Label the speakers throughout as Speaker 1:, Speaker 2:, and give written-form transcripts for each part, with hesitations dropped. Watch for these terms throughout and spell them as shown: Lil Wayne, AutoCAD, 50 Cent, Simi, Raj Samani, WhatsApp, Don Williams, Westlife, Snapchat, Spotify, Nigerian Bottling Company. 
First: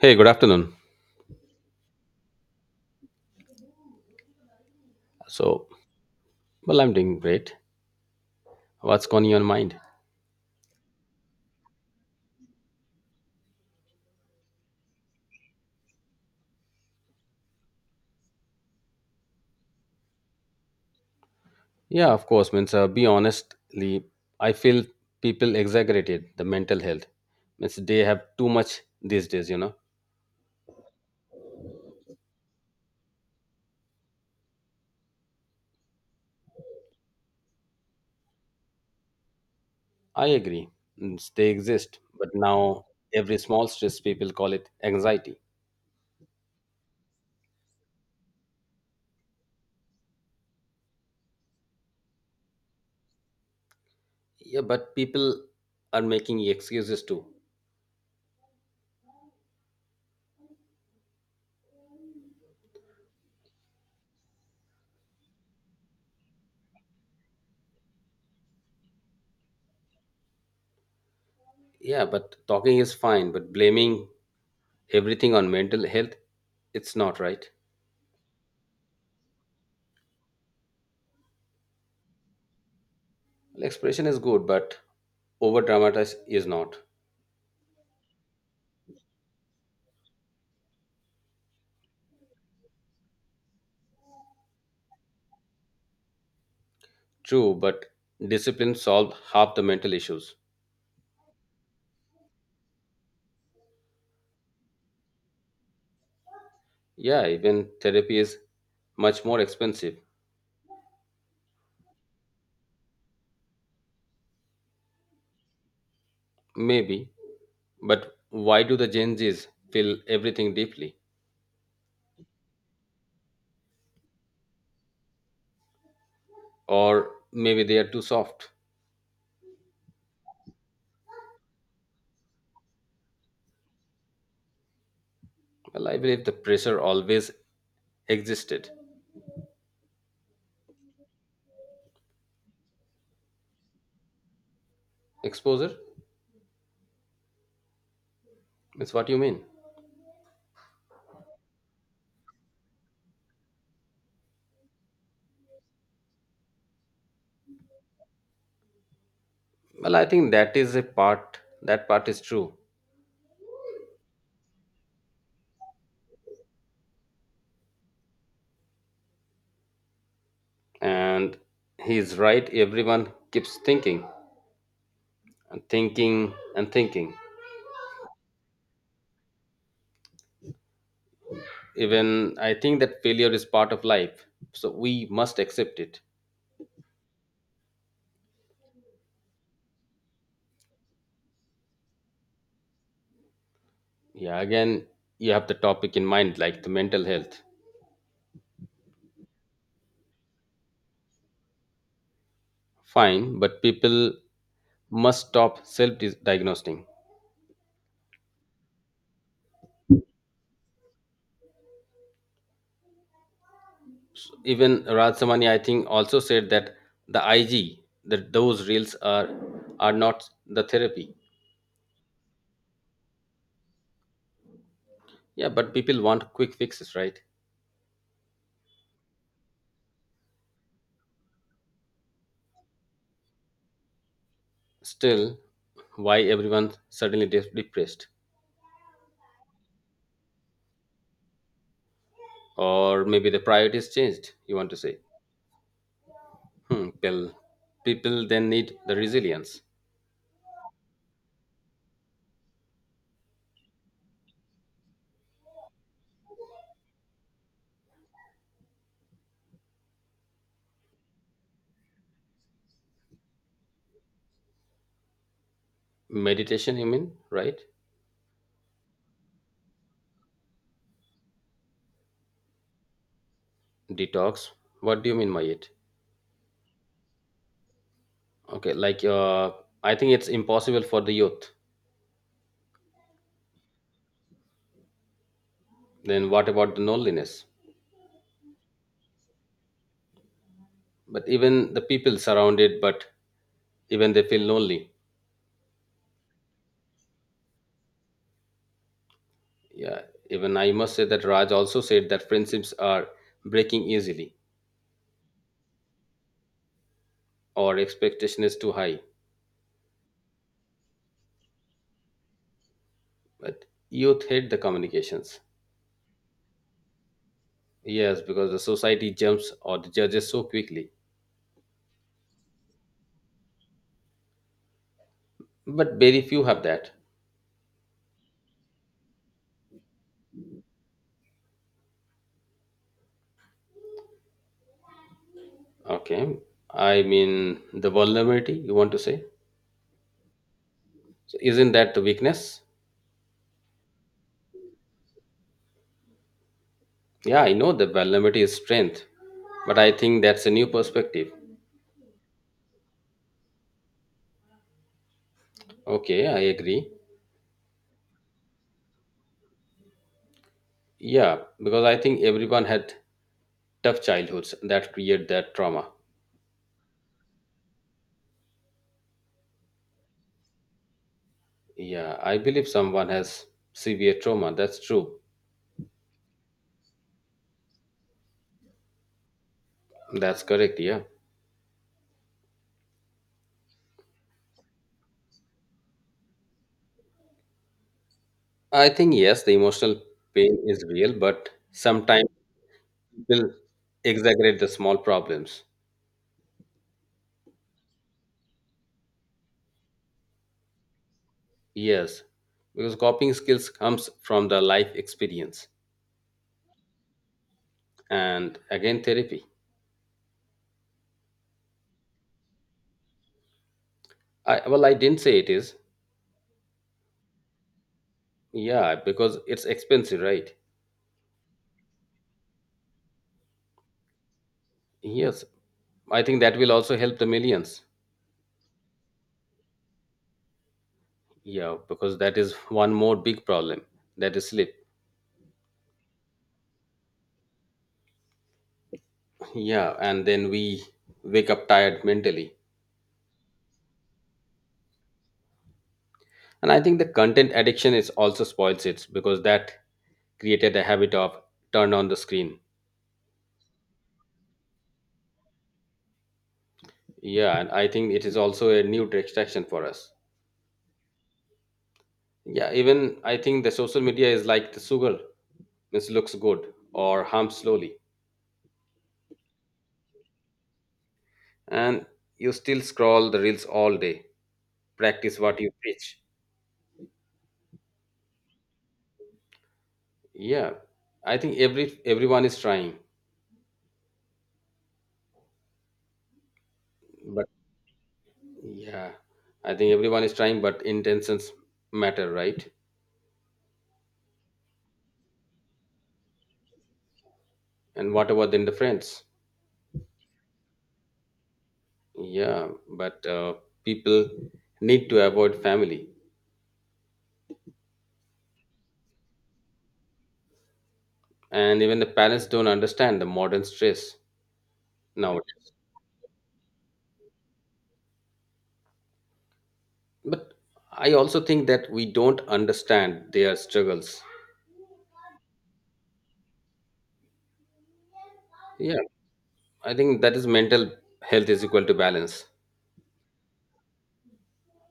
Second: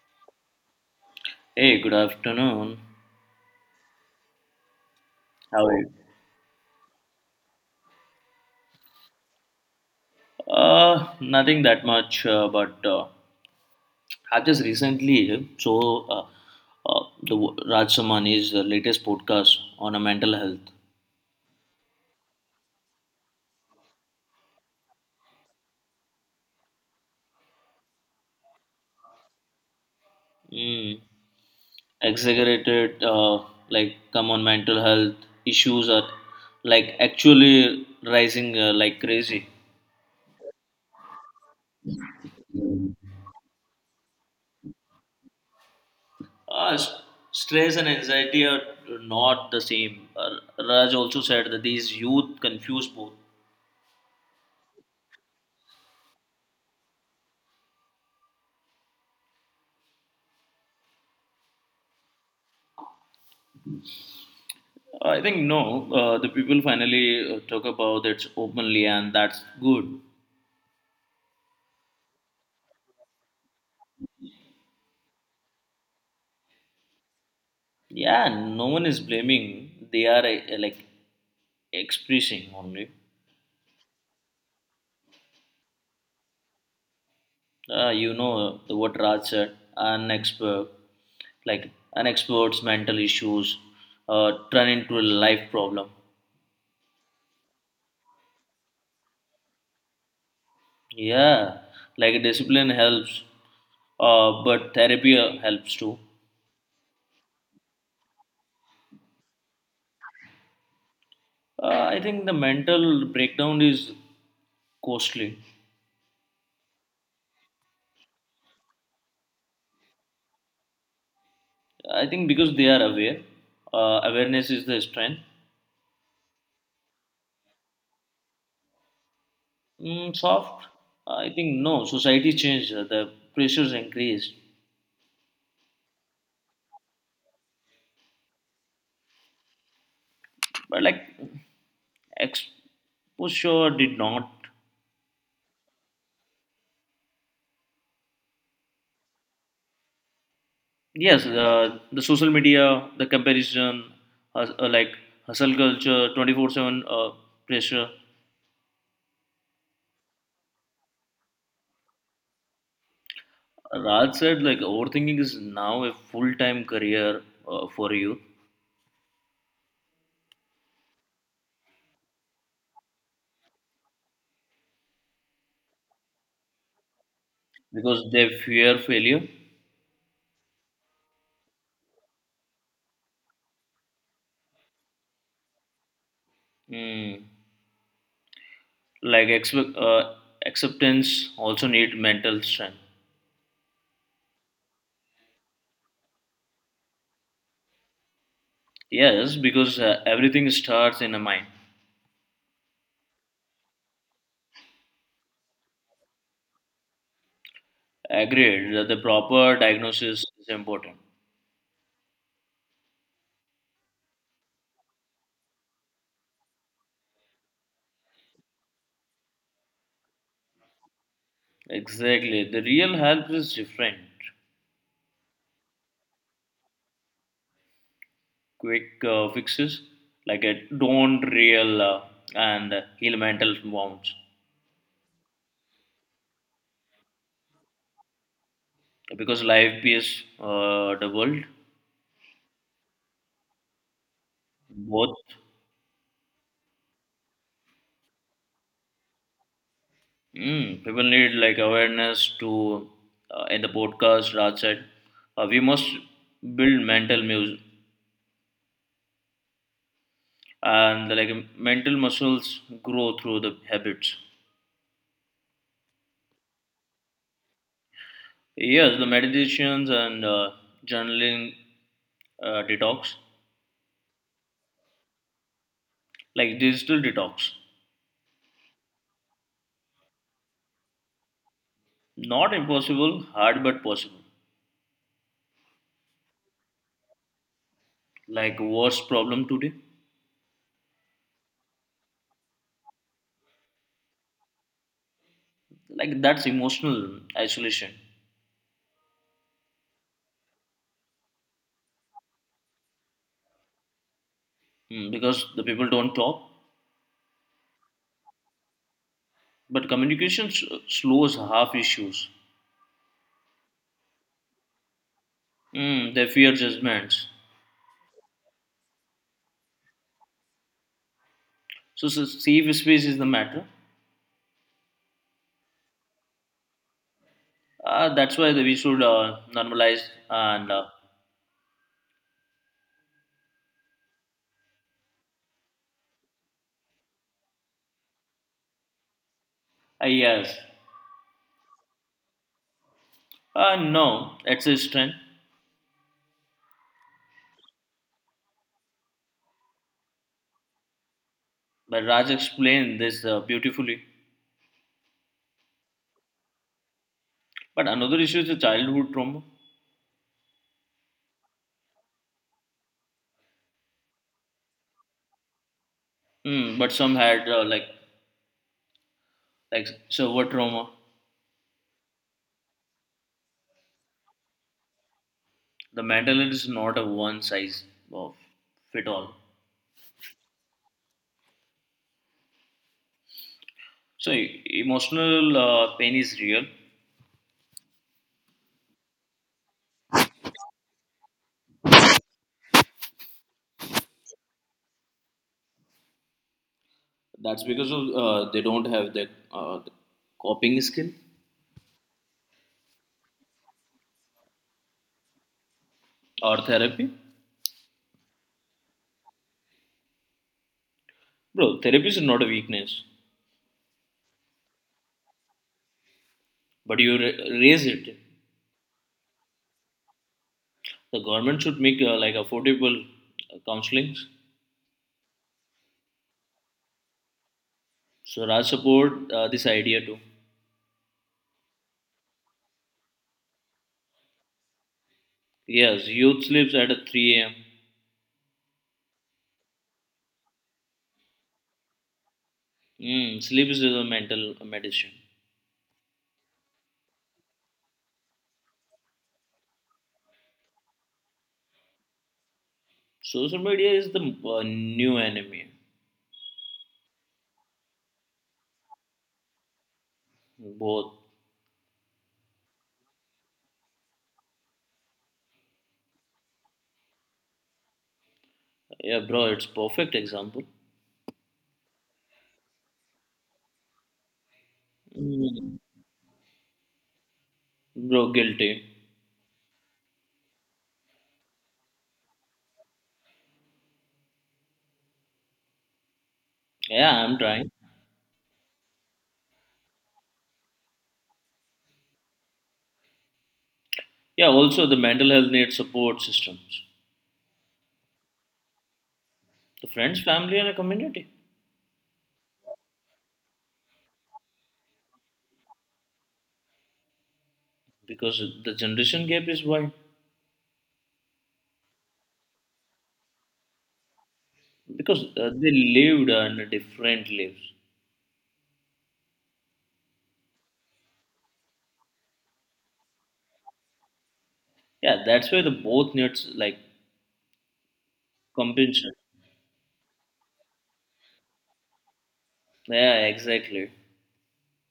Speaker 1: Hey, good afternoon.
Speaker 2: Hey, good afternoon. How
Speaker 1: So,
Speaker 2: are you?
Speaker 1: well, I'm doing great. What's going on your mind?
Speaker 2: Nothing that much, but I've just recently so the Raj Samani's latest podcast on a mental health.
Speaker 1: Yeah, of course. Means, be honestly, I feel people exaggerated the mental health. Means they have too much these days. You know,
Speaker 2: Mm, Exaggerated, like come on, mental health issues are like actually rising like crazy.
Speaker 1: I agree. Means they exist, but now every small stress people call it anxiety.
Speaker 2: Uh, s- Stress and anxiety are not the same. Raj also said that these youth confuse both.
Speaker 1: Yeah, but people are making excuses too.
Speaker 2: I think no. The people finally talk about it openly, and that's good.
Speaker 1: Yeah, but talking is fine, but blaming everything on mental health, it's not right.
Speaker 2: Yeah, no one is blaming. They are like expressing only.
Speaker 1: Expression is good, but over dramatize is not.
Speaker 2: You know the What Raj said: an expert, like an expert's mental issues, turn into a life problem.
Speaker 1: True, but discipline solves half the mental issues.
Speaker 2: Yeah, like discipline helps, but therapy helps too.
Speaker 1: Yeah, even therapy is much more expensive.
Speaker 2: I think the mental breakdown is costly.
Speaker 1: Maybe. But why do the Gen Zs feel everything deeply?
Speaker 2: I think because they are aware, awareness is the strength.
Speaker 1: Or maybe they are too soft.
Speaker 2: Soft, I think no. Society changed, the pressures increased,
Speaker 1: Well, I believe the pressure always existed.
Speaker 2: but like exposure did not.
Speaker 1: Exposure? That's what you mean.
Speaker 2: Yes, the social media, the comparison, hus- uh, like hustle culture, 24/7 pressure.
Speaker 1: Well, I think that is a part, that part is true.
Speaker 2: Raj said like overthinking is now a full time career for you
Speaker 1: And he's right, everyone keeps thinking, and thinking and thinking.
Speaker 2: because they fear failure.
Speaker 1: Even I think that failure is part of life, so we must accept it.
Speaker 2: Mm. like expe- uh, Acceptance also need mental strength,
Speaker 1: Yeah, again, you have the topic in mind, like the mental health.
Speaker 2: yes, because everything starts in the mind.
Speaker 1: Fine, but people must stop self-diagnosing.
Speaker 2: Agreed that the proper diagnosis is important.
Speaker 1: Even Radhamani, I think, also said that the IG, that those reels are not the therapy.
Speaker 2: Exactly, the real help is different.
Speaker 1: Yeah, but people want quick fixes, right?
Speaker 2: Quick fixes, like a don't real and heal mental wounds,
Speaker 1: Still, why everyone suddenly depressed?
Speaker 2: because life is the world.
Speaker 1: Or maybe the priorities changed. You want to say?
Speaker 2: Both.
Speaker 1: Hmm, well, people then need the resilience.
Speaker 2: People need like awareness to, in the podcast Raj said we must build mental mus- and like mental muscles grow through the habits.
Speaker 1: Meditation, you mean, right?
Speaker 2: Yes, the meditations and journaling, detox,
Speaker 1: Detox. What do you mean by it?
Speaker 2: like digital detox,
Speaker 1: Okay, like I think it's impossible for the youth.
Speaker 2: not impossible, hard but possible.
Speaker 1: Then what about the loneliness?
Speaker 2: Like worst problem today,
Speaker 1: But even the people surrounded, but even they feel lonely.
Speaker 2: like that's emotional isolation.
Speaker 1: Yeah, even I must say that Raj also said that friendships are breaking easily,
Speaker 2: Hmm, because the people don't talk,
Speaker 1: or expectation is too high.
Speaker 2: but communication slows half issues.
Speaker 1: But youth hate the communications.
Speaker 2: Mm, they fear judgments.
Speaker 1: Yes, because the society jumps or the judges so quickly.
Speaker 2: So safe space is the matter.
Speaker 1: But very few have that.
Speaker 2: That's why we should normalize and uh,
Speaker 1: Okay. I mean, the vulnerability, you want to say?
Speaker 2: uh, yes.
Speaker 1: So isn't that the weakness?
Speaker 2: No, it's a strength.
Speaker 1: Yeah, I know the vulnerability is strength, but I think that's a new perspective.
Speaker 2: But Raj explained this beautifully.
Speaker 1: Okay, I agree.
Speaker 2: But another issue is the childhood trauma.
Speaker 1: Yeah, because I think everyone had tough childhoods that create that trauma.
Speaker 2: Mm, but some had like server trauma.
Speaker 1: Yeah, I believe someone has severe trauma. That's true.
Speaker 2: The mental is not a one size of fit all.
Speaker 1: That's correct. Yeah.
Speaker 2: So emotional pain is real.
Speaker 1: I think, yes, the emotional pain is real, but sometimes people exaggerate the small problems.
Speaker 2: That's because of they don't have the, the coping skill,
Speaker 1: Yes, because coping skills comes from the life experience.
Speaker 2: or therapy.
Speaker 1: And again therapy.
Speaker 2: Bro, therapy is not a weakness,
Speaker 1: I well, I didn't say it is.
Speaker 2: but you raise it.
Speaker 1: Yeah, because it's expensive, right?
Speaker 2: The government should make like affordable counseling.
Speaker 1: Yes, I think that will also help the millions.
Speaker 2: So I support this idea too.
Speaker 1: Yeah, because that is one more big problem, that is sleep.
Speaker 2: Yes, youth sleeps at 3 a.m.
Speaker 1: Yeah, and then we wake up tired mentally.
Speaker 2: Mm, sleep is a mental medicine.
Speaker 1: And I think the content addiction is also spoils it, because that created a habit of turn on the screen.
Speaker 2: Social media is the new enemy.
Speaker 1: Yeah, and I think it is also a new distraction for us.
Speaker 2: Both.
Speaker 1: Yeah, even I think the social media is like the sugar. It looks good or harms slowly.
Speaker 2: Yeah, bro, it's perfect example.
Speaker 1: And you still scroll the reels all day. Practice what you
Speaker 2: Mm.
Speaker 1: preach.
Speaker 2: Bro, guilty.
Speaker 1: Yeah. I think everyone is trying.
Speaker 2: Yeah, I'm
Speaker 1: But
Speaker 2: trying.
Speaker 1: yeah. I think everyone is trying, but intentions matter, right?
Speaker 2: Yeah, also the mental health needs support systems.
Speaker 1: And what about then the friends?
Speaker 2: The friends, family, and a community.
Speaker 1: Yeah. But people need to avoid family.
Speaker 2: Because the generation gap is wide.
Speaker 1: And even the parents don't understand the modern stress
Speaker 2: Because
Speaker 1: now.
Speaker 2: they lived and different lives.
Speaker 1: But I also think that we don't understand their struggles.
Speaker 2: Yeah, that's why the both needs like
Speaker 1: Yeah,
Speaker 2: compensation.
Speaker 1: I think that is mental health is equal to balance,
Speaker 2: Yeah, exactly.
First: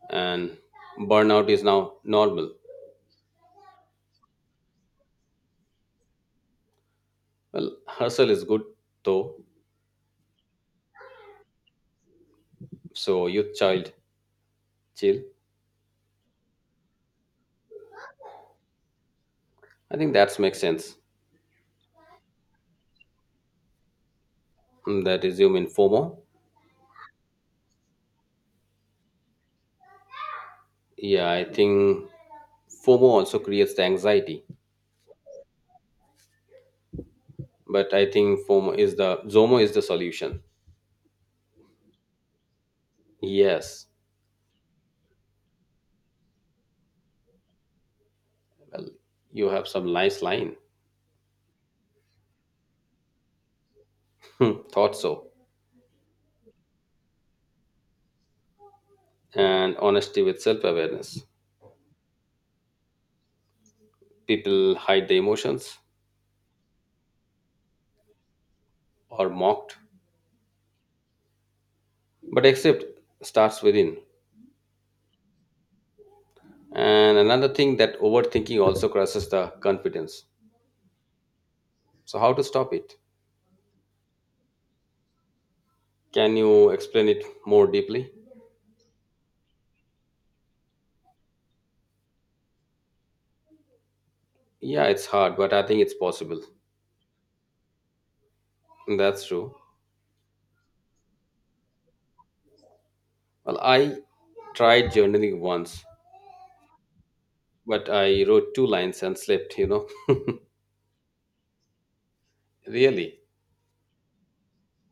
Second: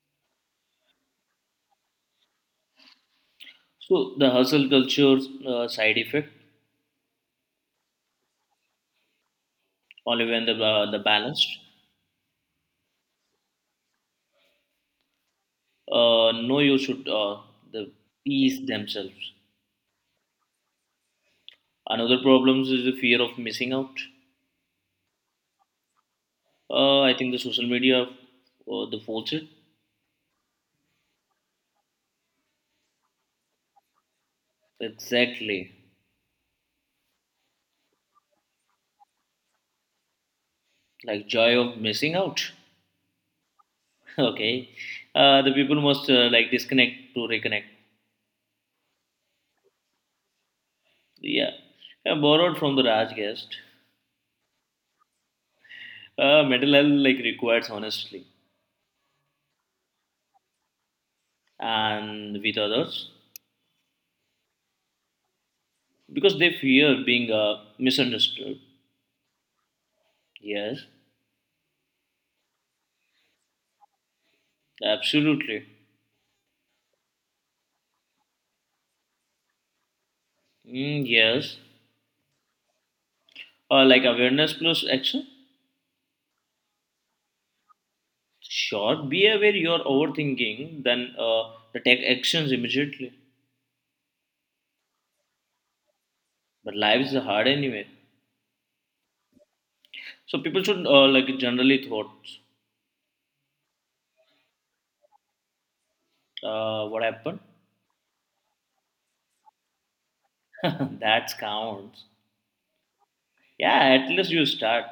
Speaker 1: and burnout is now normal.
Speaker 2: So the hustle culture side effect,
Speaker 1: Well, hustle is good though.
Speaker 2: only when the balanced.
Speaker 1: So youth child chill.
Speaker 2: No, you should the peace themselves.
Speaker 1: I think that makes sense.
Speaker 2: Another problem is the fear of missing out.
Speaker 1: Mm, that is you mean FOMO.
Speaker 2: I think the social media the false it.
Speaker 1: Yeah, I think FOMO also creates the anxiety,
Speaker 2: Exactly,
Speaker 1: but I think FOMO is the ZOMO is the solution.
Speaker 2: like joy of missing out.
Speaker 1: Yes,
Speaker 2: Okay, the people must like disconnect to reconnect.
Speaker 1: you have some nice line.
Speaker 2: Yeah. Borrowed from the Raj guest.
Speaker 1: Hmm, thought so.
Speaker 2: Mental health like requires honestly,
Speaker 1: And honesty with self awareness.
Speaker 2: and with others,
Speaker 1: People hide their emotions
Speaker 2: because they fear being misunderstood.
Speaker 1: or mocked,
Speaker 2: Yes,
Speaker 1: but accept starts within.
Speaker 2: absolutely.
Speaker 1: And another thing that overthinking also crushes the confidence.
Speaker 2: Mm, yes,
Speaker 1: So, how to stop it?
Speaker 2: like awareness plus action.
Speaker 1: Can you explain it more deeply?
Speaker 2: Sure, be aware you're overthinking, then the take actions immediately.
Speaker 1: Yeah, it's hard, but I think it's possible.
Speaker 2: But life is hard anyway,
Speaker 1: That's true.
Speaker 2: so people should like generally thought.
Speaker 1: Well, I tried journaling once,
Speaker 2: What happened?
Speaker 1: but I wrote two lines and slept, you know.
Speaker 2: That counts.
Speaker 1: Really?
Speaker 2: Yeah, at least you start.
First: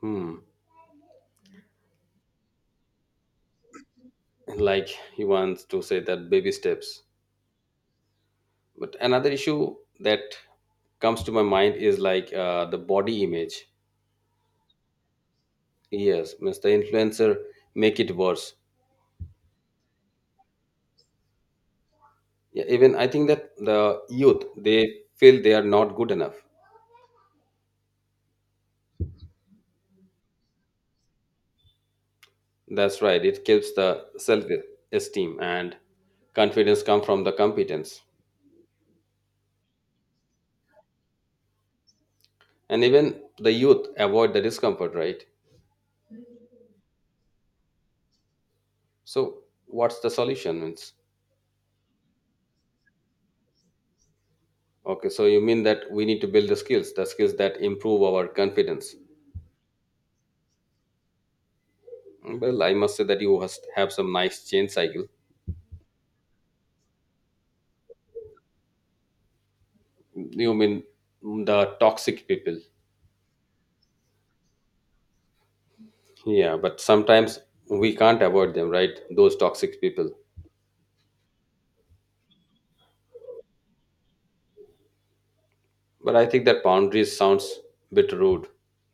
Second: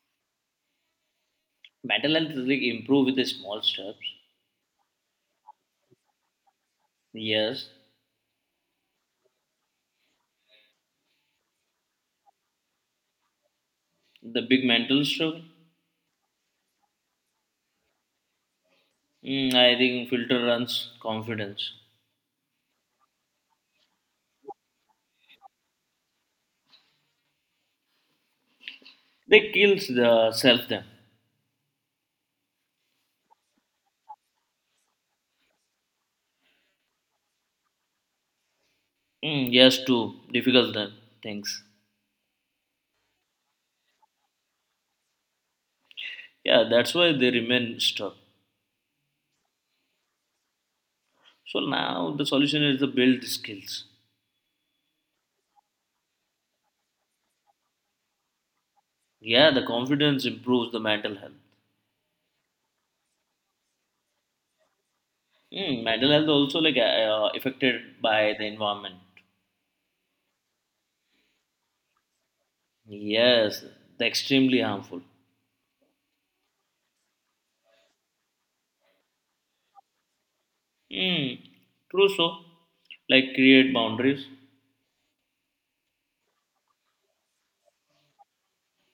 Speaker 1: Hmm.
Speaker 2: Mental health is like improve with the small steps.
Speaker 1: Like he wants to say that baby steps,
Speaker 2: Yes,
Speaker 1: but another issue that comes to my mind is like the body image.
Speaker 2: the big mental struggle.
Speaker 1: Yes, means the influencer make it worse.
Speaker 2: Mm, I think filter runs confidence.
Speaker 1: Yeah, even I think that the youth, they feel they are not good enough.
Speaker 2: They kills the self them.
Speaker 1: That's right, it kills the self esteem, and confidence come from the competence.
Speaker 2: Mm, yes, too difficult them things.
Speaker 1: And even the youth avoid the discomfort, right?
Speaker 2: Yeah, that's why they remain stuck.
Speaker 1: So what's the solution, means,
Speaker 2: So now the solution is to build the skills.
Speaker 1: okay, so you mean that we need to build the skills, the skills that improve our confidence.
Speaker 2: Yeah, the confidence improves the mental health.
Speaker 1: Well, I must say that have some nice change cycle.
Speaker 2: Mm, mental health also like affected by the environment.
Speaker 1: You mean the toxic people?
Speaker 2: Yes, the extremely harmful.
Speaker 1: Yeah, but sometimes we can't avoid them, right? Those toxic people.
Speaker 2: Mm, true so. Like create boundaries.
Speaker 1: But I think that boundaries sounds a bit rude,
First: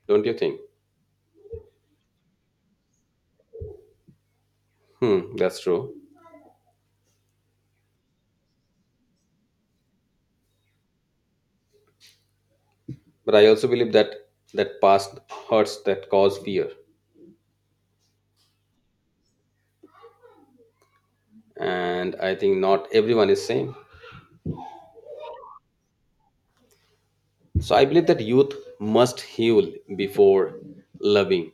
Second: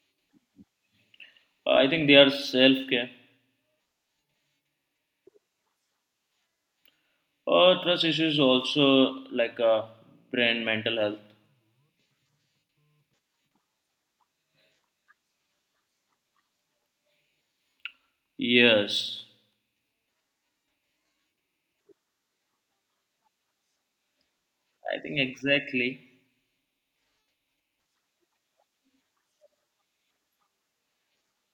Speaker 1: don't you think?
Speaker 2: I think they are self care.
Speaker 1: Hmm, that's true.
Speaker 2: Trust issues also like brain mental health.
Speaker 1: But I also believe that past hurts that cause fear,
Speaker 2: Yes.
Speaker 1: and I think not everyone is same.
Speaker 2: I think exactly.
Speaker 1: So I believe that youth must heal before loving.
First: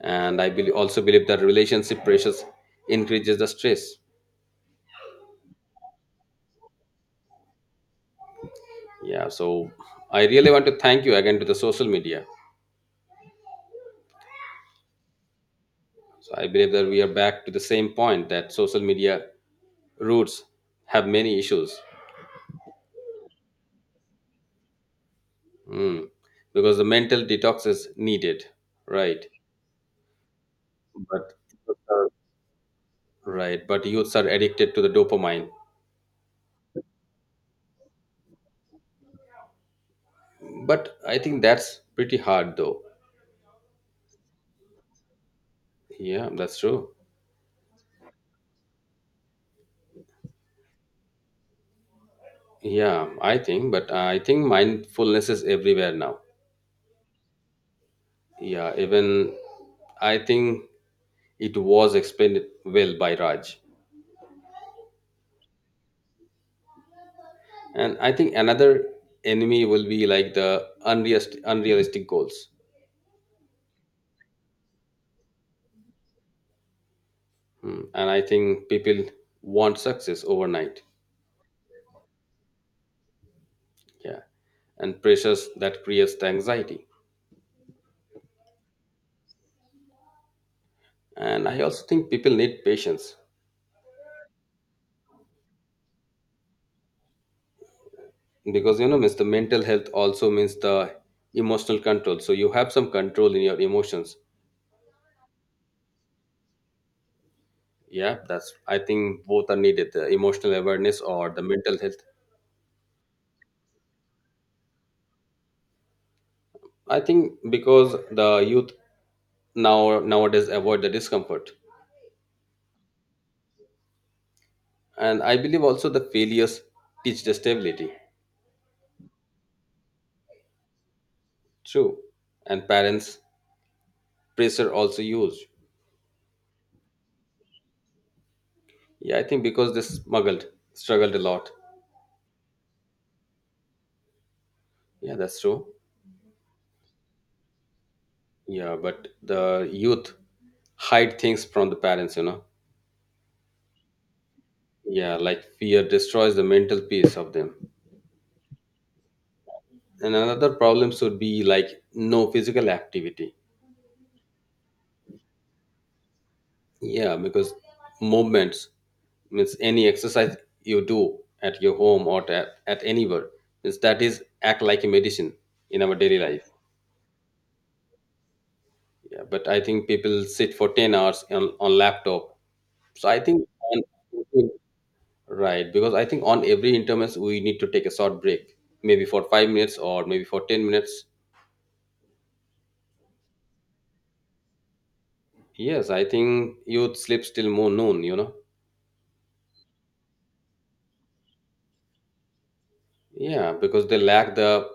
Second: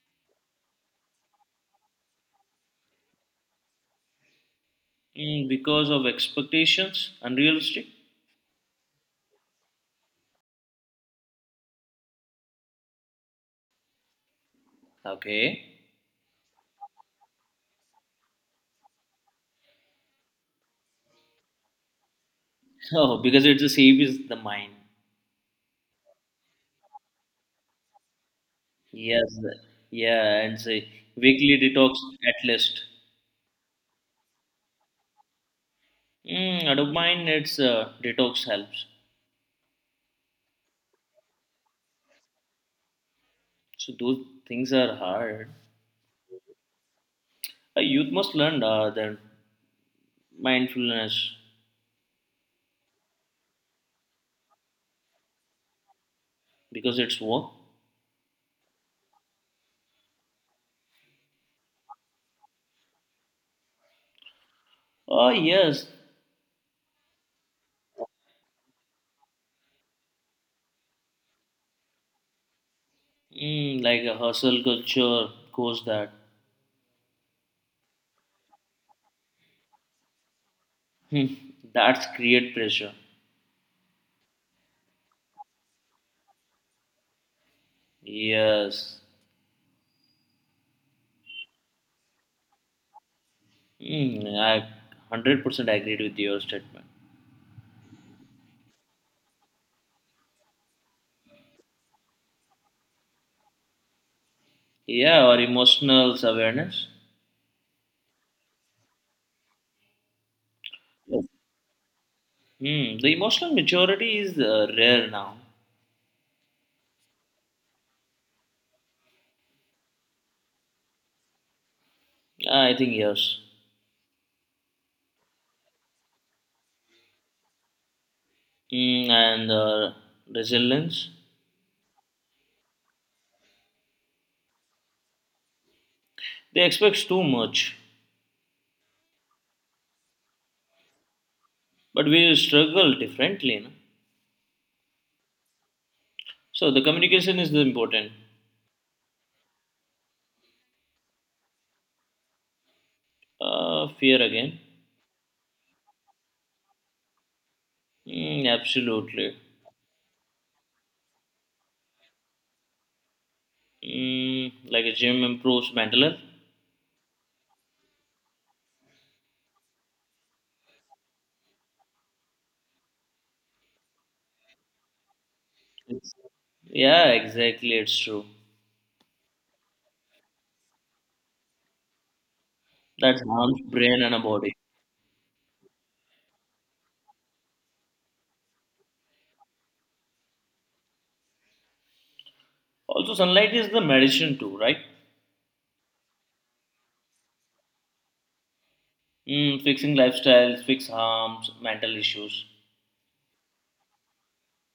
Speaker 1: And I believe that relationship pressures increases the stress.
Speaker 2: Mm, because of expectations, unrealistic.
Speaker 1: Yeah, so I really want to thank you again to the social media.
Speaker 2: Okay.
Speaker 1: So I believe that we are back to the same point, that social media roots have many issues.
Speaker 2: Oh, because it's the same as the mind.
Speaker 1: Mm. Because the mental detox is needed, right
Speaker 2: Yes. Yeah, and say
Speaker 1: but
Speaker 2: weekly detox at least.
Speaker 1: right but youths are addicted to the dopamine,
Speaker 2: Mm, out of mind, it's detox helps.
Speaker 1: but I think that's pretty hard though.
Speaker 2: So those things are hard.
Speaker 1: Yeah, that's true.
Speaker 2: A youth must learn that mindfulness,
Speaker 1: Yeah, I think, but I think mindfulness is everywhere now.
Speaker 2: because it's work.
Speaker 1: Yeah, even I think it was explained well by Raj.
Speaker 2: Oh yes.
Speaker 1: And I think another enemy will be like the unrealistic goals.
Speaker 2: Mm, like a hustle culture goes that.
Speaker 1: Hmm. And I think people want success overnight.
Speaker 2: Hmm, that's create pressure.
Speaker 1: Yeah. And pressures that creates the anxiety.
Speaker 2: Yes.
Speaker 1: And I also think people need patience,
Speaker 2: Hmm, I 100% agreed with your statement.
Speaker 1: because you know, means the mental health also means the emotional control. So you have some control in your emotions.
Speaker 2: Yeah, or emotional awareness.
Speaker 1: Yeah, that's I think both are needed, the emotional awareness
Speaker 2: Yes.
Speaker 1: or the mental health.
Speaker 2: Mm, the emotional maturity is rare now.
Speaker 1: I think because the youth nowadays avoid the discomfort,
Speaker 2: Yeah, I think yes.
Speaker 1: and I believe also the failures teach the stability.
Speaker 2: Mm, and Resilience.
Speaker 1: True, and parents pressure also used.
Speaker 2: They expect too much,
Speaker 1: Yeah, I think because they smuggled struggled a lot.
Speaker 2: but we struggle differently. No?
Speaker 1: Yeah, that's true.
Speaker 2: So the communication is the important.
Speaker 1: Yeah, but the youth hide things from the parents. You know.
Speaker 2: Fear again.
Speaker 1: Yeah, like fear destroys the mental peace of them.
Speaker 2: Mm, absolutely.
Speaker 1: And another problem should be like no physical activity.
Speaker 2: Mm, like a gym improves mental health.
Speaker 1: Yeah, because movements, means any exercise you do at your home or at anywhere, means that is act like a medicine in our
Speaker 2: Yes.
Speaker 1: daily life.
Speaker 2: Yeah, exactly. It's true.
Speaker 1: Yeah, but I think people sit for 10 hours on laptop. So I
Speaker 2: That's
Speaker 1: think
Speaker 2: harms
Speaker 1: on,
Speaker 2: brain and a body.
Speaker 1: right, because I think on every intermess we need to take a short break, maybe for 5 minutes or maybe for 10 minutes.
Speaker 2: Also, sunlight is the medicine too, right?
Speaker 1: Yes, I think youth sleeps till more noon. You know.
Speaker 2: Mm, fixing lifestyles, fix harms, mental issues,
Speaker 1: Yeah, because they lack the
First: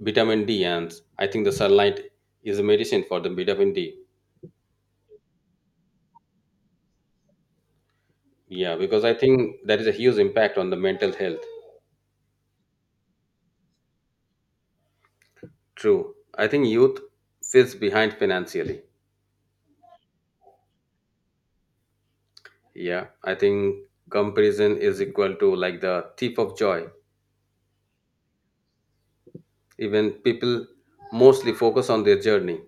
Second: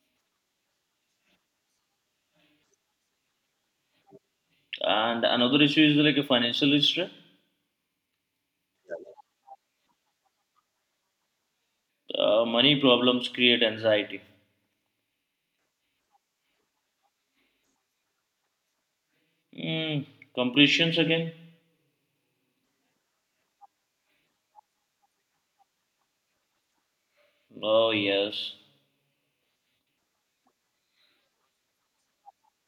Speaker 1: vitamin D, and I think the sunlight is a medicine for the vitamin D.
Speaker 2: and another issue is like a financial issue.
Speaker 1: Yeah, because I think that is a huge impact on the mental health.
Speaker 2: Money problems create anxiety.
Speaker 1: True. I think youth sits behind financially.
Speaker 2: Mm, completions again?
Speaker 1: Yeah, I think comparison is equal to like the thief of joy.
Speaker 2: Oh yes.
Speaker 1: Even people mostly focus on their journey.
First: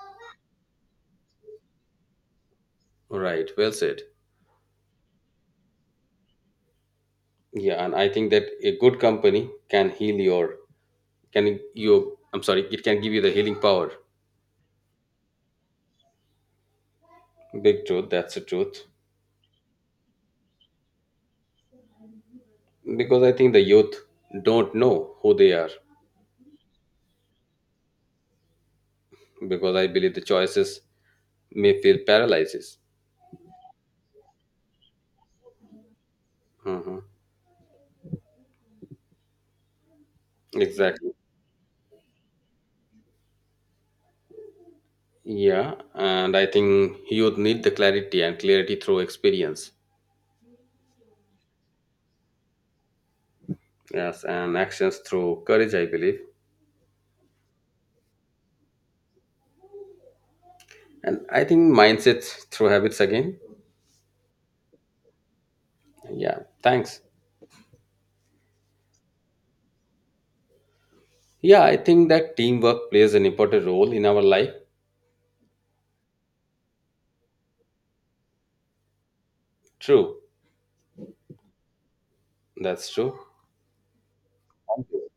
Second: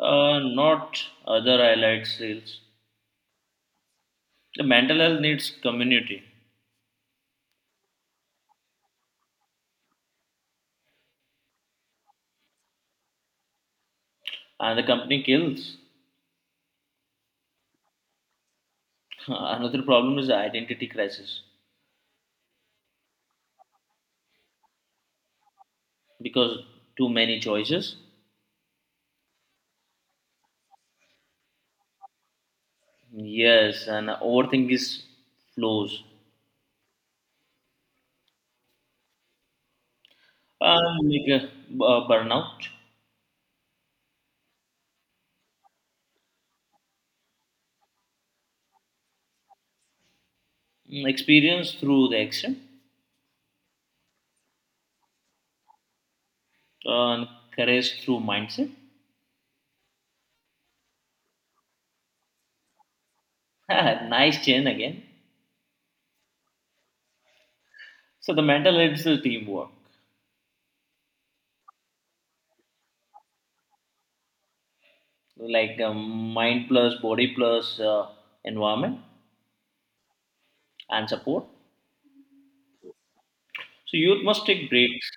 Speaker 2: Not other highlight sales.
Speaker 1: Right, well said.
Speaker 2: The mental health needs community,
Speaker 1: Yeah, and I think that a good company can heal your, can you, I'm sorry, it can give you the healing power.
Speaker 2: and the company kills.
Speaker 1: Big truth, that's the truth.
Speaker 2: Another problem is identity crisis,
Speaker 1: Because I think the youth don't know who they are,
Speaker 2: because too many choices.
Speaker 1: because I believe the choices may feel paralyzes.
Speaker 2: Yes, and overthink is flows.
Speaker 1: Mhm. Exactly.
Speaker 2: Like a, burnout,
Speaker 1: Yeah, and I think youth need the clarity, and clarity through experience.
Speaker 2: mm, experience through the action,
Speaker 1: Yes, and actions through courage, I believe.
Speaker 2: and courage through mindset.
Speaker 1: And I think mindsets through habits again.
Speaker 2: Nice chain again.
Speaker 1: Yeah, thanks.
Speaker 2: So the mental it's the teamwork,
Speaker 1: Yeah, I think that teamwork plays an important role in our life.
Speaker 2: like mind plus body plus environment
Speaker 1: True,
Speaker 2: and support.
Speaker 1: that's true.
Speaker 2: So youth must take breaks.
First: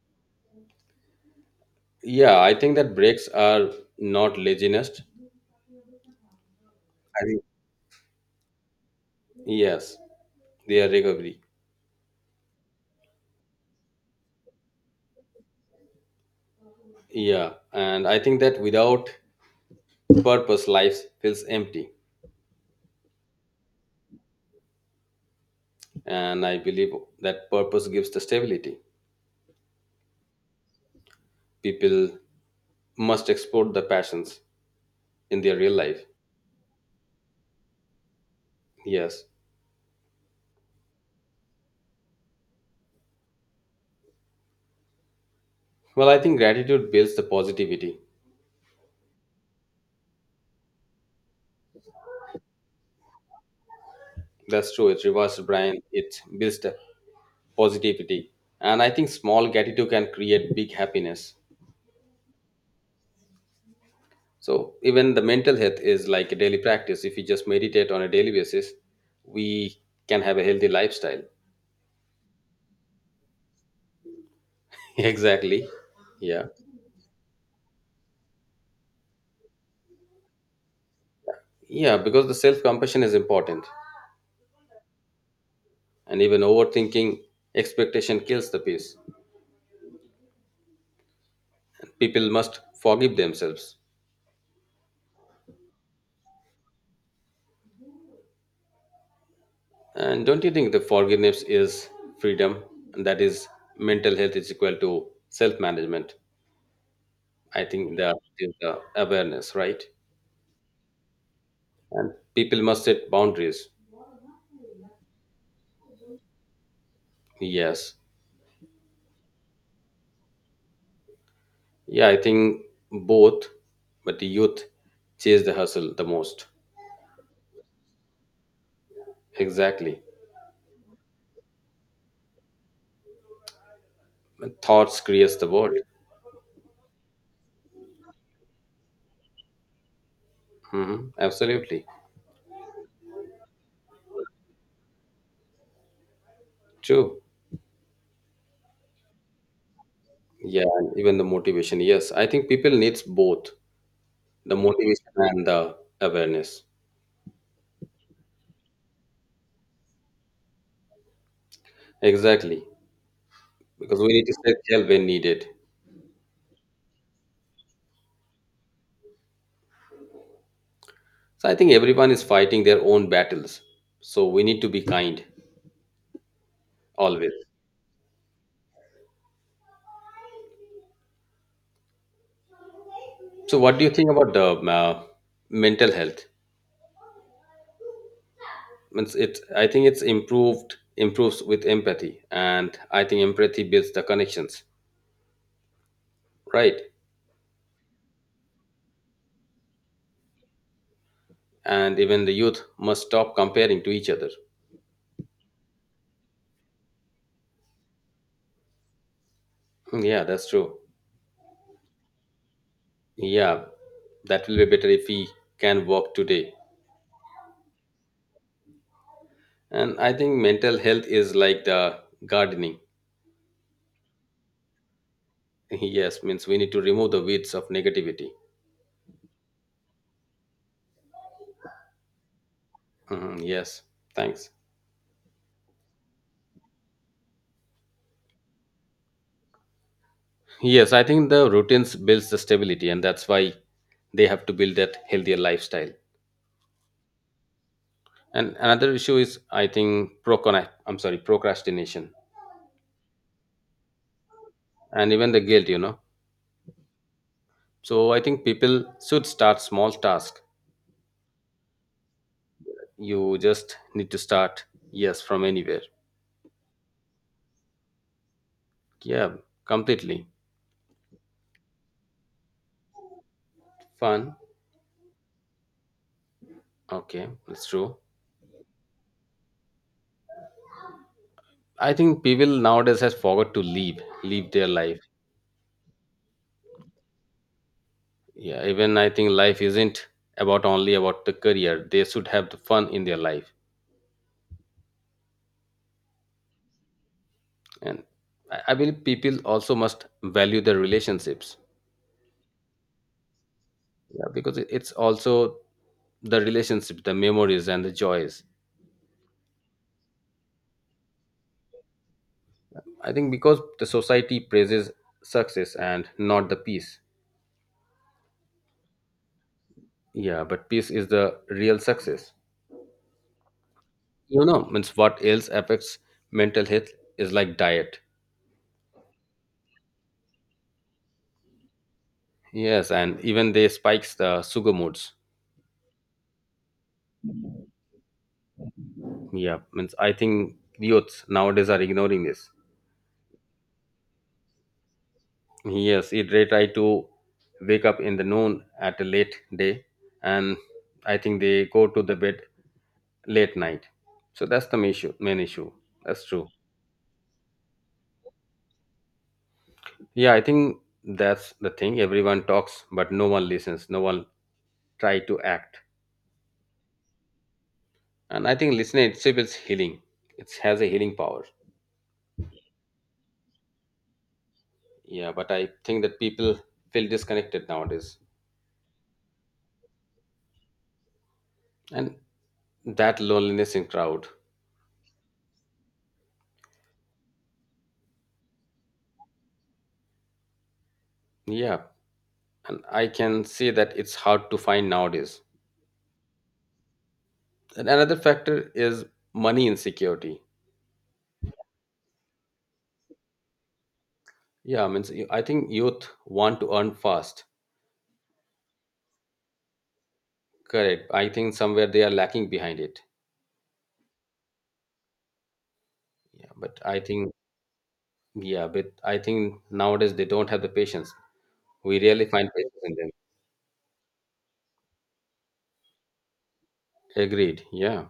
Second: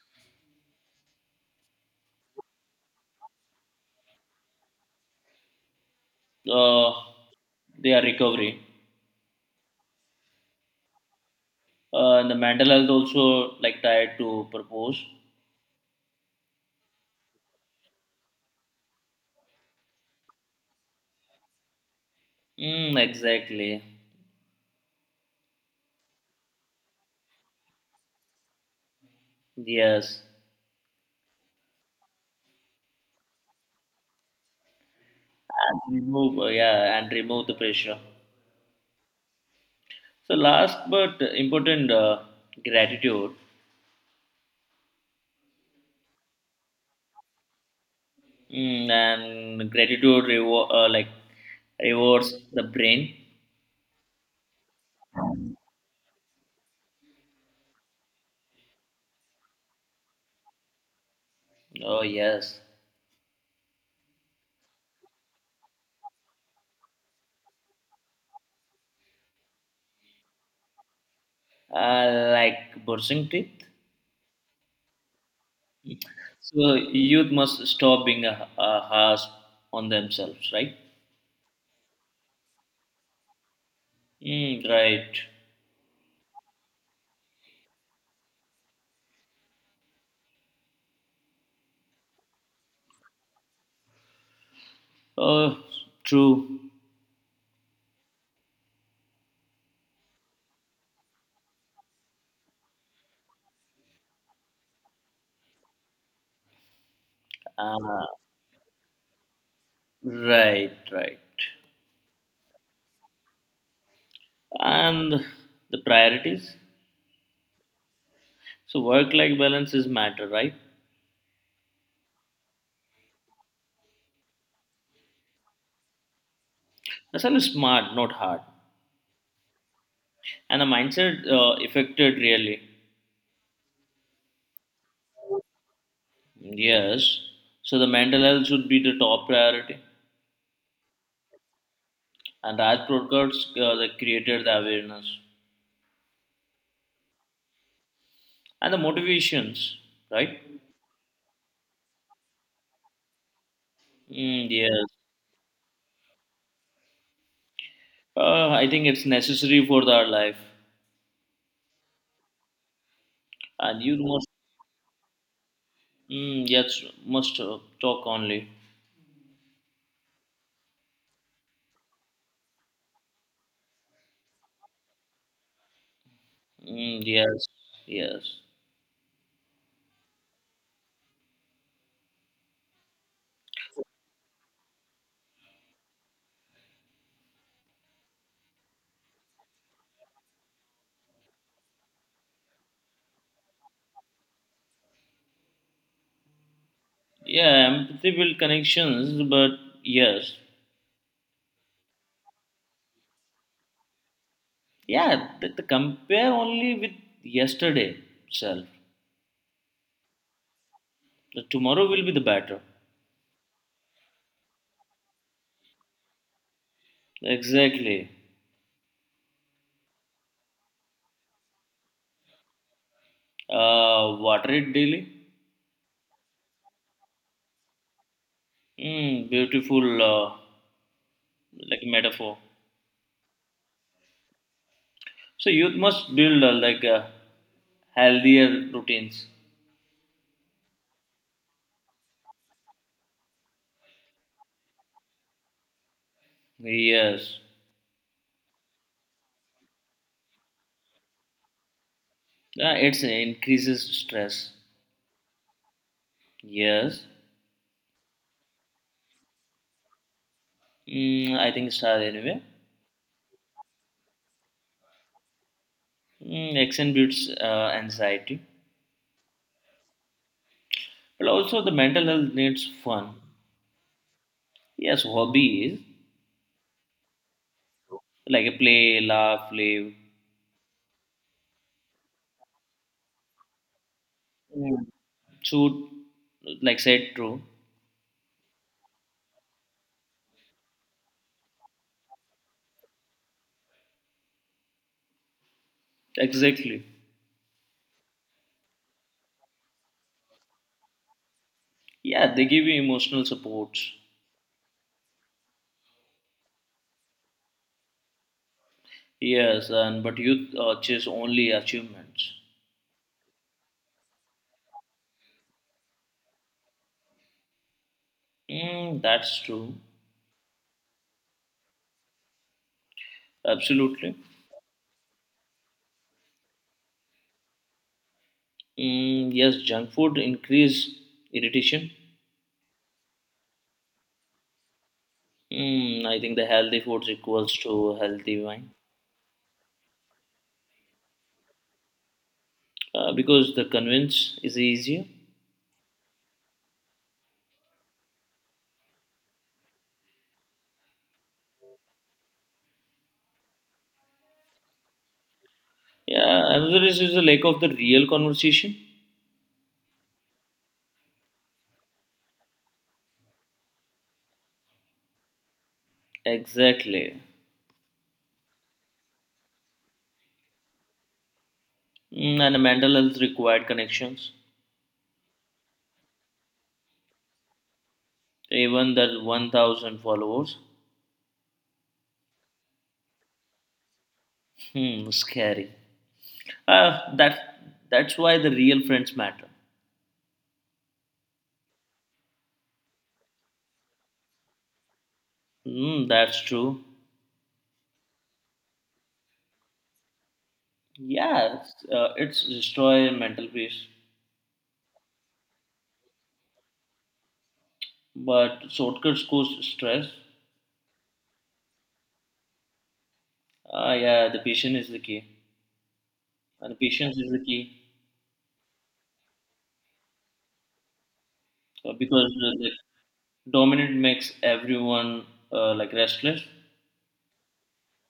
Speaker 1: Yeah, I think that breaks are not laziness.
Speaker 2: Uh,
Speaker 1: I think
Speaker 2: they are recovery.
Speaker 1: yes. Their recovery.
Speaker 2: And the mental health also like tied to purpose.
Speaker 1: Yeah, and I think that without purpose, life feels empty.
Speaker 2: Mm, exactly.
Speaker 1: And I believe that purpose gives the stability.
Speaker 2: Yes.
Speaker 1: People must explore the passions in their real
Speaker 2: And
Speaker 1: life.
Speaker 2: remove the pressure.
Speaker 1: Yes.
Speaker 2: So last but important, gratitude.
Speaker 1: Well, I think gratitude builds the positivity.
Speaker 2: Mm, and gratitude rewards the brain.
Speaker 1: That's true. It reverses Brian. It builds the positivity. And I think small gratitude can create big happiness.
Speaker 2: Oh yes,
Speaker 1: So even the mental health is like a daily practice. If we just meditate on a daily basis, we can have a healthy lifestyle.
Speaker 2: uh, like brushing teeth.
Speaker 1: Exactly, yeah.
Speaker 2: So youth must stop being a harsh on themselves, right?
Speaker 1: Yeah, because the self compassion is important.
Speaker 2: Mm, right.
Speaker 1: And even overthinking expectation kills the peace. People must forgive themselves,
Speaker 2: Oh, true.
Speaker 1: and don't you think the forgiveness is freedom? And that is mental health is equal to self management. I think
Speaker 2: Uh,
Speaker 1: that is the awareness, right?
Speaker 2: right.
Speaker 1: And people must set boundaries.
Speaker 2: And the priorities.
Speaker 1: Yes.
Speaker 2: So work-life balance is matter, right?
Speaker 1: Yeah, I think both, but the youth chase the hustle the most.
Speaker 2: That's only smart, not hard.
Speaker 1: Exactly.
Speaker 2: And the mindset affected really.
Speaker 1: Thoughts creates the world.
Speaker 2: Yes. So the mental health should be the top priority.
Speaker 1: Mhm. Absolutely.
Speaker 2: And Raj Broadcast they created the awareness
Speaker 1: True.
Speaker 2: and the motivations, right?
Speaker 1: Yeah, and even the motivation. Yes, I think people needs both
Speaker 2: Mm,
Speaker 1: the
Speaker 2: yes.
Speaker 1: motivation and the awareness.
Speaker 2: I think it's necessary for our life.
Speaker 1: Exactly.
Speaker 2: And you
Speaker 1: Because we need
Speaker 2: must,
Speaker 1: to stay help when needed.
Speaker 2: mm, yes, must talk only.
Speaker 1: So I think everyone is fighting their own battles. So we need to be kind
Speaker 2: Mm,
Speaker 1: always.
Speaker 2: yes, yes.
Speaker 1: So what do you think about the mental health? Means it's I think it's improved improves with empathy, and I think empathy builds the connections, right?
Speaker 2: Yeah, empathy build connections, but yes.
Speaker 1: And even the youth must stop comparing to each other.
Speaker 2: Yeah, the compare only with yesterday itself.
Speaker 1: Yeah, that's true.
Speaker 2: The tomorrow will be the better.
Speaker 1: Yeah, that will be better if we can walk today.
Speaker 2: Exactly.
Speaker 1: And I think mental health is like the gardening.
Speaker 2: Water it daily.
Speaker 1: Yes, means we need to remove the weeds of negativity.
Speaker 2: Mm, beautiful, like metaphor.
Speaker 1: Mhm, yes, thanks.
Speaker 2: So youth must build healthier routines.
Speaker 1: Yes, I think the routines builds the stability, and that's why they have to build that healthier lifestyle.
Speaker 2: Yes.
Speaker 1: And another issue is, I think, procrastination. I'm sorry, procrastination,
Speaker 2: Yeah, it's increases stress.
Speaker 1: and even the guilt.
Speaker 2: Yes.
Speaker 1: So I think people should start small tasks.
Speaker 2: Mm, I think start anyway.
Speaker 1: You just need to start, yes, from anywhere.
Speaker 2: Mm, action builds anxiety,
Speaker 1: Yeah, completely.
Speaker 2: but also the mental health needs fun.
Speaker 1: Fun.
Speaker 2: Yes, hobby is
Speaker 1: Okay, that's true.
Speaker 2: like a play, laugh, live.
Speaker 1: I think people nowadays has forgot to live, live their
Speaker 2: Mm.
Speaker 1: life.
Speaker 2: Shoot, like said true.
Speaker 1: Yeah, even I think life isn't about only about the career. They should have the fun in their life.
Speaker 2: Exactly.
Speaker 1: And I believe people also must value their relationships.
Speaker 2: Yeah, they give you emotional supports.
Speaker 1: Yeah, because it's also the relationships, the memories and the joys.
Speaker 2: Yes, and but youth chase only achievements.
Speaker 1: I think because the society praises success and not the peace.
Speaker 2: Mm, that's true.
Speaker 1: Yeah, but peace is the real success.
Speaker 2: Absolutely.
Speaker 1: Means what else affects mental health is like diet.
Speaker 2: Mm, yes, junk food increase irritation.
Speaker 1: Yes, and even they spikes the sugar moods.
Speaker 2: Mm, I think the healthy foods equals to healthy wine,
Speaker 1: Yeah, means I think youths nowadays are ignoring this.
Speaker 2: because the convince is easier.
Speaker 1: Yes, it they try to wake up in the noon at a late day, and I think they go to the bed late night. So that's the main issue. Main issue. That's true.
Speaker 2: Yeah, another is the lack of the real conversation.
Speaker 1: Yeah, I think that's the thing. Everyone talks, but no one listens. No one try to act.
Speaker 2: Exactly.
Speaker 1: And I think listening itself is healing, it has a healing power.
Speaker 2: Mm, and the mental health required connections.
Speaker 1: Yeah, but I think that people feel disconnected nowadays,
Speaker 2: Even that 1,000 followers.
Speaker 1: and that loneliness in crowd.
Speaker 2: Hmm, scary. Uh, that that's why the real friends matter.
Speaker 1: Yeah, and I can say that it's hard to find nowadays.
Speaker 2: Mm, that's true.
Speaker 1: And another factor is money insecurity.
Speaker 2: Yeah, it's destroy mental peace,
Speaker 1: Yeah, I mean, so I think youth want to earn fast.
Speaker 2: but shortcuts cause stress.
Speaker 1: Correct, I think somewhere they are lacking behind it.
Speaker 2: Yeah, the patience is the key.
Speaker 1: yeah
Speaker 2: And the
Speaker 1: but i
Speaker 2: patience is
Speaker 1: think
Speaker 2: the key,
Speaker 1: yeah, but I think nowadays they don't have the patience.
Speaker 2: uh,
Speaker 1: We really
Speaker 2: because
Speaker 1: find
Speaker 2: uh, the
Speaker 1: patience in them.
Speaker 2: dominant makes everyone like restless.
Speaker 1: Agreed, yeah.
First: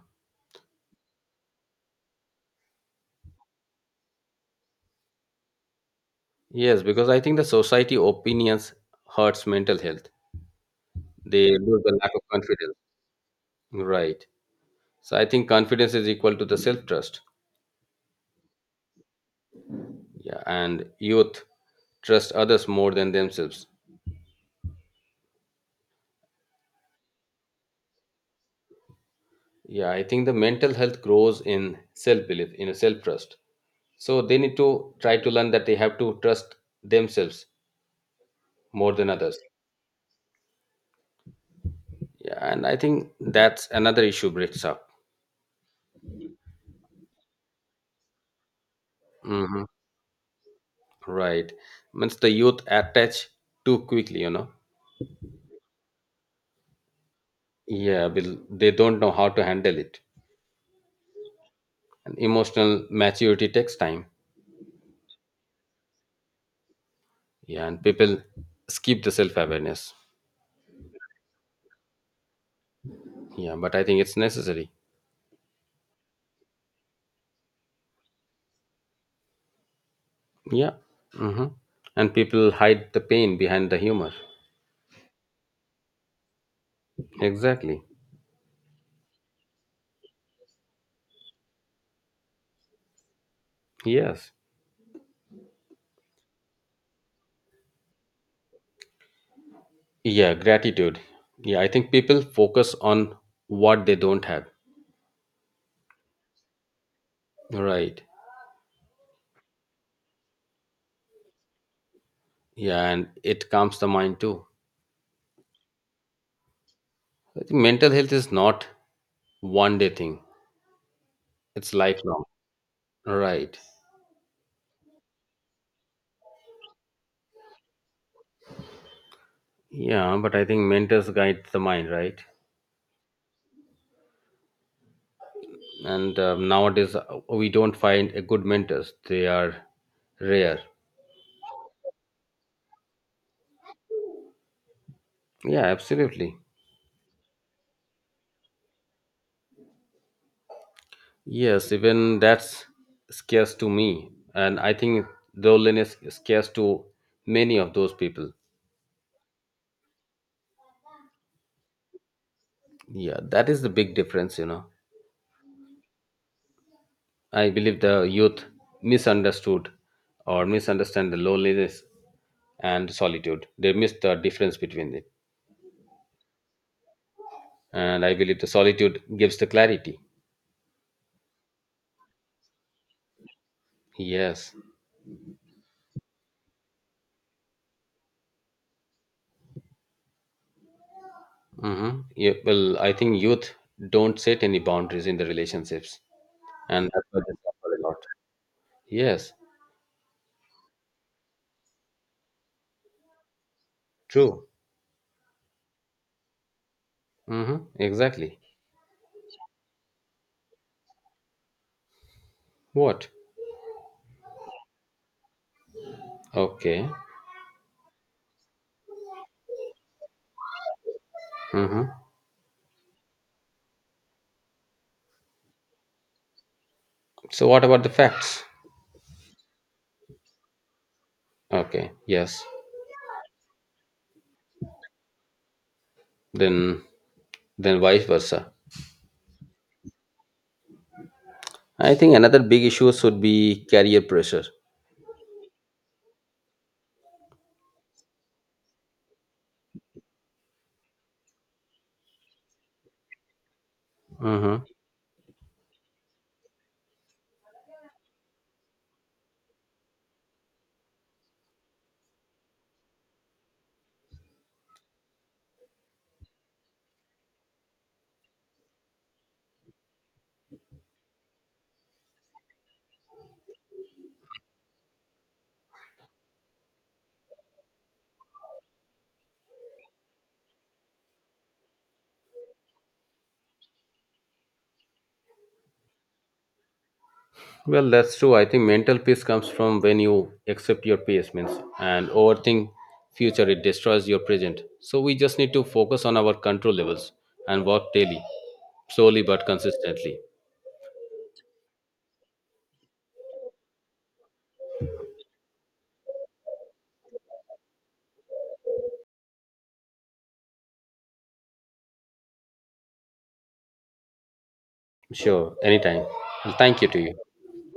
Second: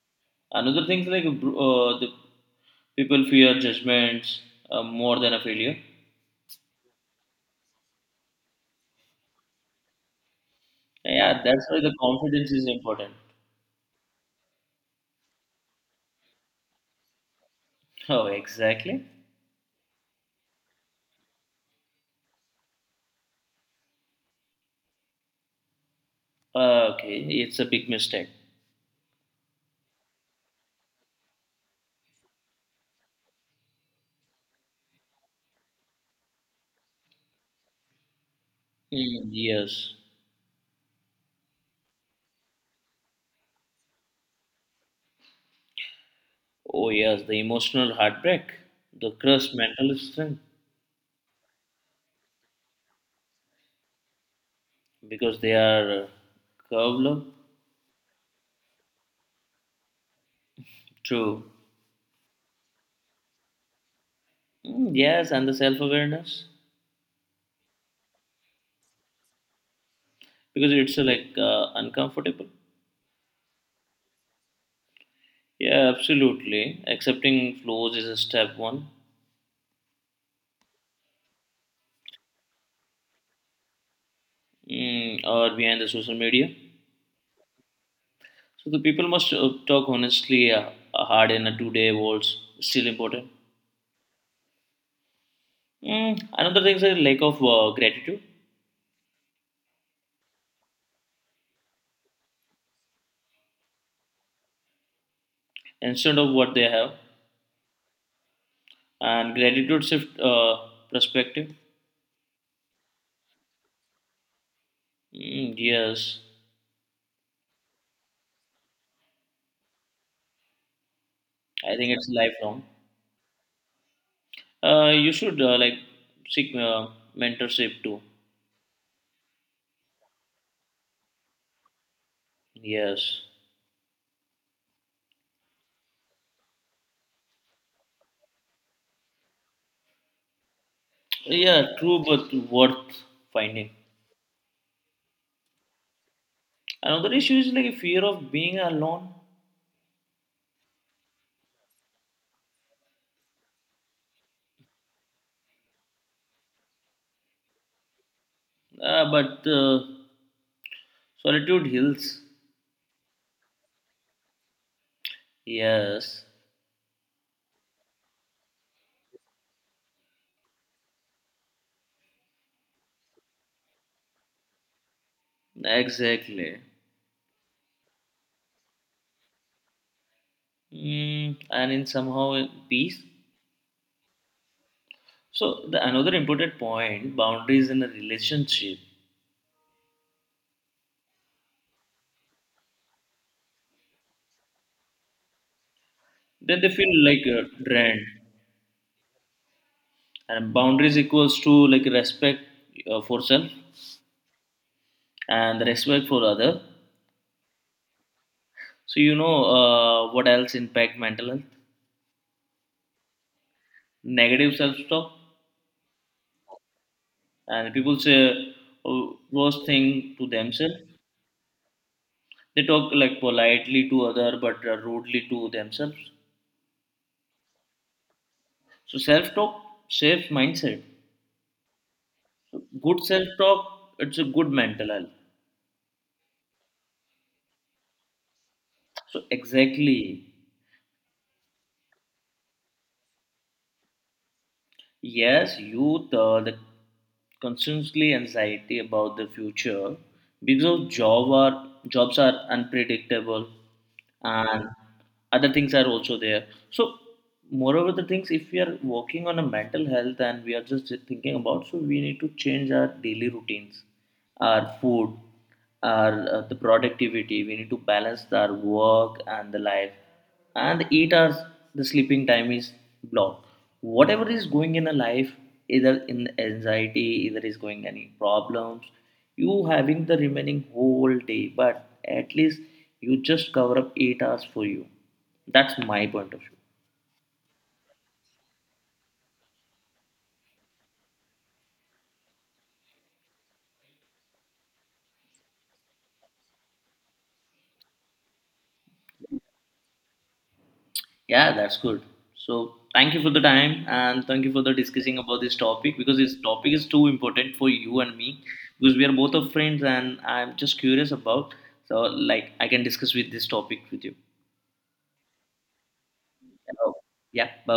Speaker 2: Another thing is like the people fear judgments more than a failure.
Speaker 1: Yes, because I think the society opinions hurts mental health.
Speaker 2: Yeah,
Speaker 1: They
Speaker 2: that's why
Speaker 1: lose
Speaker 2: the
Speaker 1: the lack of
Speaker 2: confidence is
Speaker 1: confidence.
Speaker 2: important.
Speaker 1: Right. So I think confidence is equal to the self trust.
Speaker 2: Oh, exactly.
Speaker 1: Yeah, and youth trust others more than themselves.
Speaker 2: Okay, it's a big mistake.
Speaker 1: Yeah, I think the mental health grows in self belief, in a self trust. So they need to try to learn that they have to trust themselves more than
Speaker 2: Mm,
Speaker 1: others.
Speaker 2: yes.
Speaker 1: Yeah, and I think that's another issue breaks up.
Speaker 2: Oh, yes. The emotional heartbreak, the crushed
Speaker 1: Hmm.
Speaker 2: mental strength,
Speaker 1: Right. Means the youth attach too quickly.
Speaker 2: because they are curved up.
Speaker 1: Yeah, will they don't know how to handle it.
Speaker 2: True.
Speaker 1: And emotional maturity takes time.
Speaker 2: Mm, yes, and the self awareness,
Speaker 1: Yeah, and people skip the self awareness.
Speaker 2: because it's uncomfortable.
Speaker 1: Yeah, but I think it's necessary.
Speaker 2: Yeah, absolutely. Accepting flaws is a step one,
Speaker 1: Yeah. Hmm. And people hide the pain behind the humor.
Speaker 2: mm, or behind the social media.
Speaker 1: Exactly.
Speaker 2: So the people must talk honestly, hard in a 2 day world, still important.
Speaker 1: Yes.
Speaker 2: Mm, another thing is a lack of gratitude,
Speaker 1: Yeah, gratitude. Yeah, I think people focus on what they don't have.
Speaker 2: instead of what they have.
Speaker 1: Right.
Speaker 2: And gratitude shift perspective.
Speaker 1: Yeah, and it calms the mind too.
Speaker 2: Mm, yes,
Speaker 1: I think mental health is not one day thing,
Speaker 2: I
Speaker 1: it's
Speaker 2: think it's
Speaker 1: lifelong.
Speaker 2: lifelong.
Speaker 1: Right.
Speaker 2: You should like seek mentorship too.
Speaker 1: Yeah, but I think mentors guide the mind, right?
Speaker 2: Yes.
Speaker 1: And nowadays, we don't find a good mentors. They are rare.
Speaker 2: Yeah, true, but worth finding.
Speaker 1: Yeah, absolutely.
Speaker 2: Another issue is like fear of being alone.
Speaker 1: Yes, even that's scarce to me, and I think loneliness is scarce to many of those people.
Speaker 2: But Solitude heals.
Speaker 1: Yeah, that is the big difference.
Speaker 2: Yes,
Speaker 1: I believe the youth misunderstood or misunderstand the loneliness and solitude. They miss the difference between it,
Speaker 2: exactly.
Speaker 1: and I believe the solitude gives the clarity.
Speaker 2: Mm, and in somehow in peace.
Speaker 1: Yes.
Speaker 2: So the another important point, boundaries in a relationship,
Speaker 1: Hmm. Yeah, well, I think youth don't set any boundaries in the relationships,
Speaker 2: then they
Speaker 1: and
Speaker 2: feel
Speaker 1: that's why
Speaker 2: like
Speaker 1: they suffer a lot.
Speaker 2: drained,
Speaker 1: Yes,
Speaker 2: and boundaries equals to like respect for self,
Speaker 1: true.
Speaker 2: and respect for other.
Speaker 1: Hmm. Exactly.
Speaker 2: So you know what else impact mental health:
Speaker 1: What?
Speaker 2: negative self talk,
Speaker 1: Okay.
Speaker 2: and people say worst thing to themselves.
Speaker 1: Hmm.
Speaker 2: They talk like politely to other but rudely to themselves.
Speaker 1: So, what about the facts?
Speaker 2: So self talk shapes mindset.
Speaker 1: Okay. Yes.
Speaker 2: So, good self talk, it's a good mental health,
Speaker 1: Then, then vice versa.
Speaker 2: so exactly.
Speaker 1: I think another big issue should be career pressure.
Speaker 2: Yes, youth, the constantly anxiety about the future, because jobs are unpredictable,
Speaker 1: Mm-hmm.
Speaker 2: and other things are also there. So, moreover, the things if we are working on a mental health and we are just thinking about, so we need to change our daily routines, our food, our the productivity. We need to balance our work and the life, and the 8 hours, the sleeping time is blocked. Whatever is going in a life, either in anxiety either is going any problems, you having the remaining whole day, but at least you just cover up 8 hours for you. That's my point of view.
Speaker 1: Well, that's true. I think mental peace comes from when you accept your past means and overthink future. It destroys your present. So we just need to focus on our control levels and work daily, slowly but consistently.
Speaker 2: Yeah, that's good. So thank you for the time, and thank you for the discussing about this topic, because this topic is too important for you and me, because we are both of friends, and I'm just curious about, so like I can discuss with this topic with you.
Speaker 1: Sure, anytime. And thank you
Speaker 2: So,
Speaker 1: to you.
Speaker 2: yeah, bye.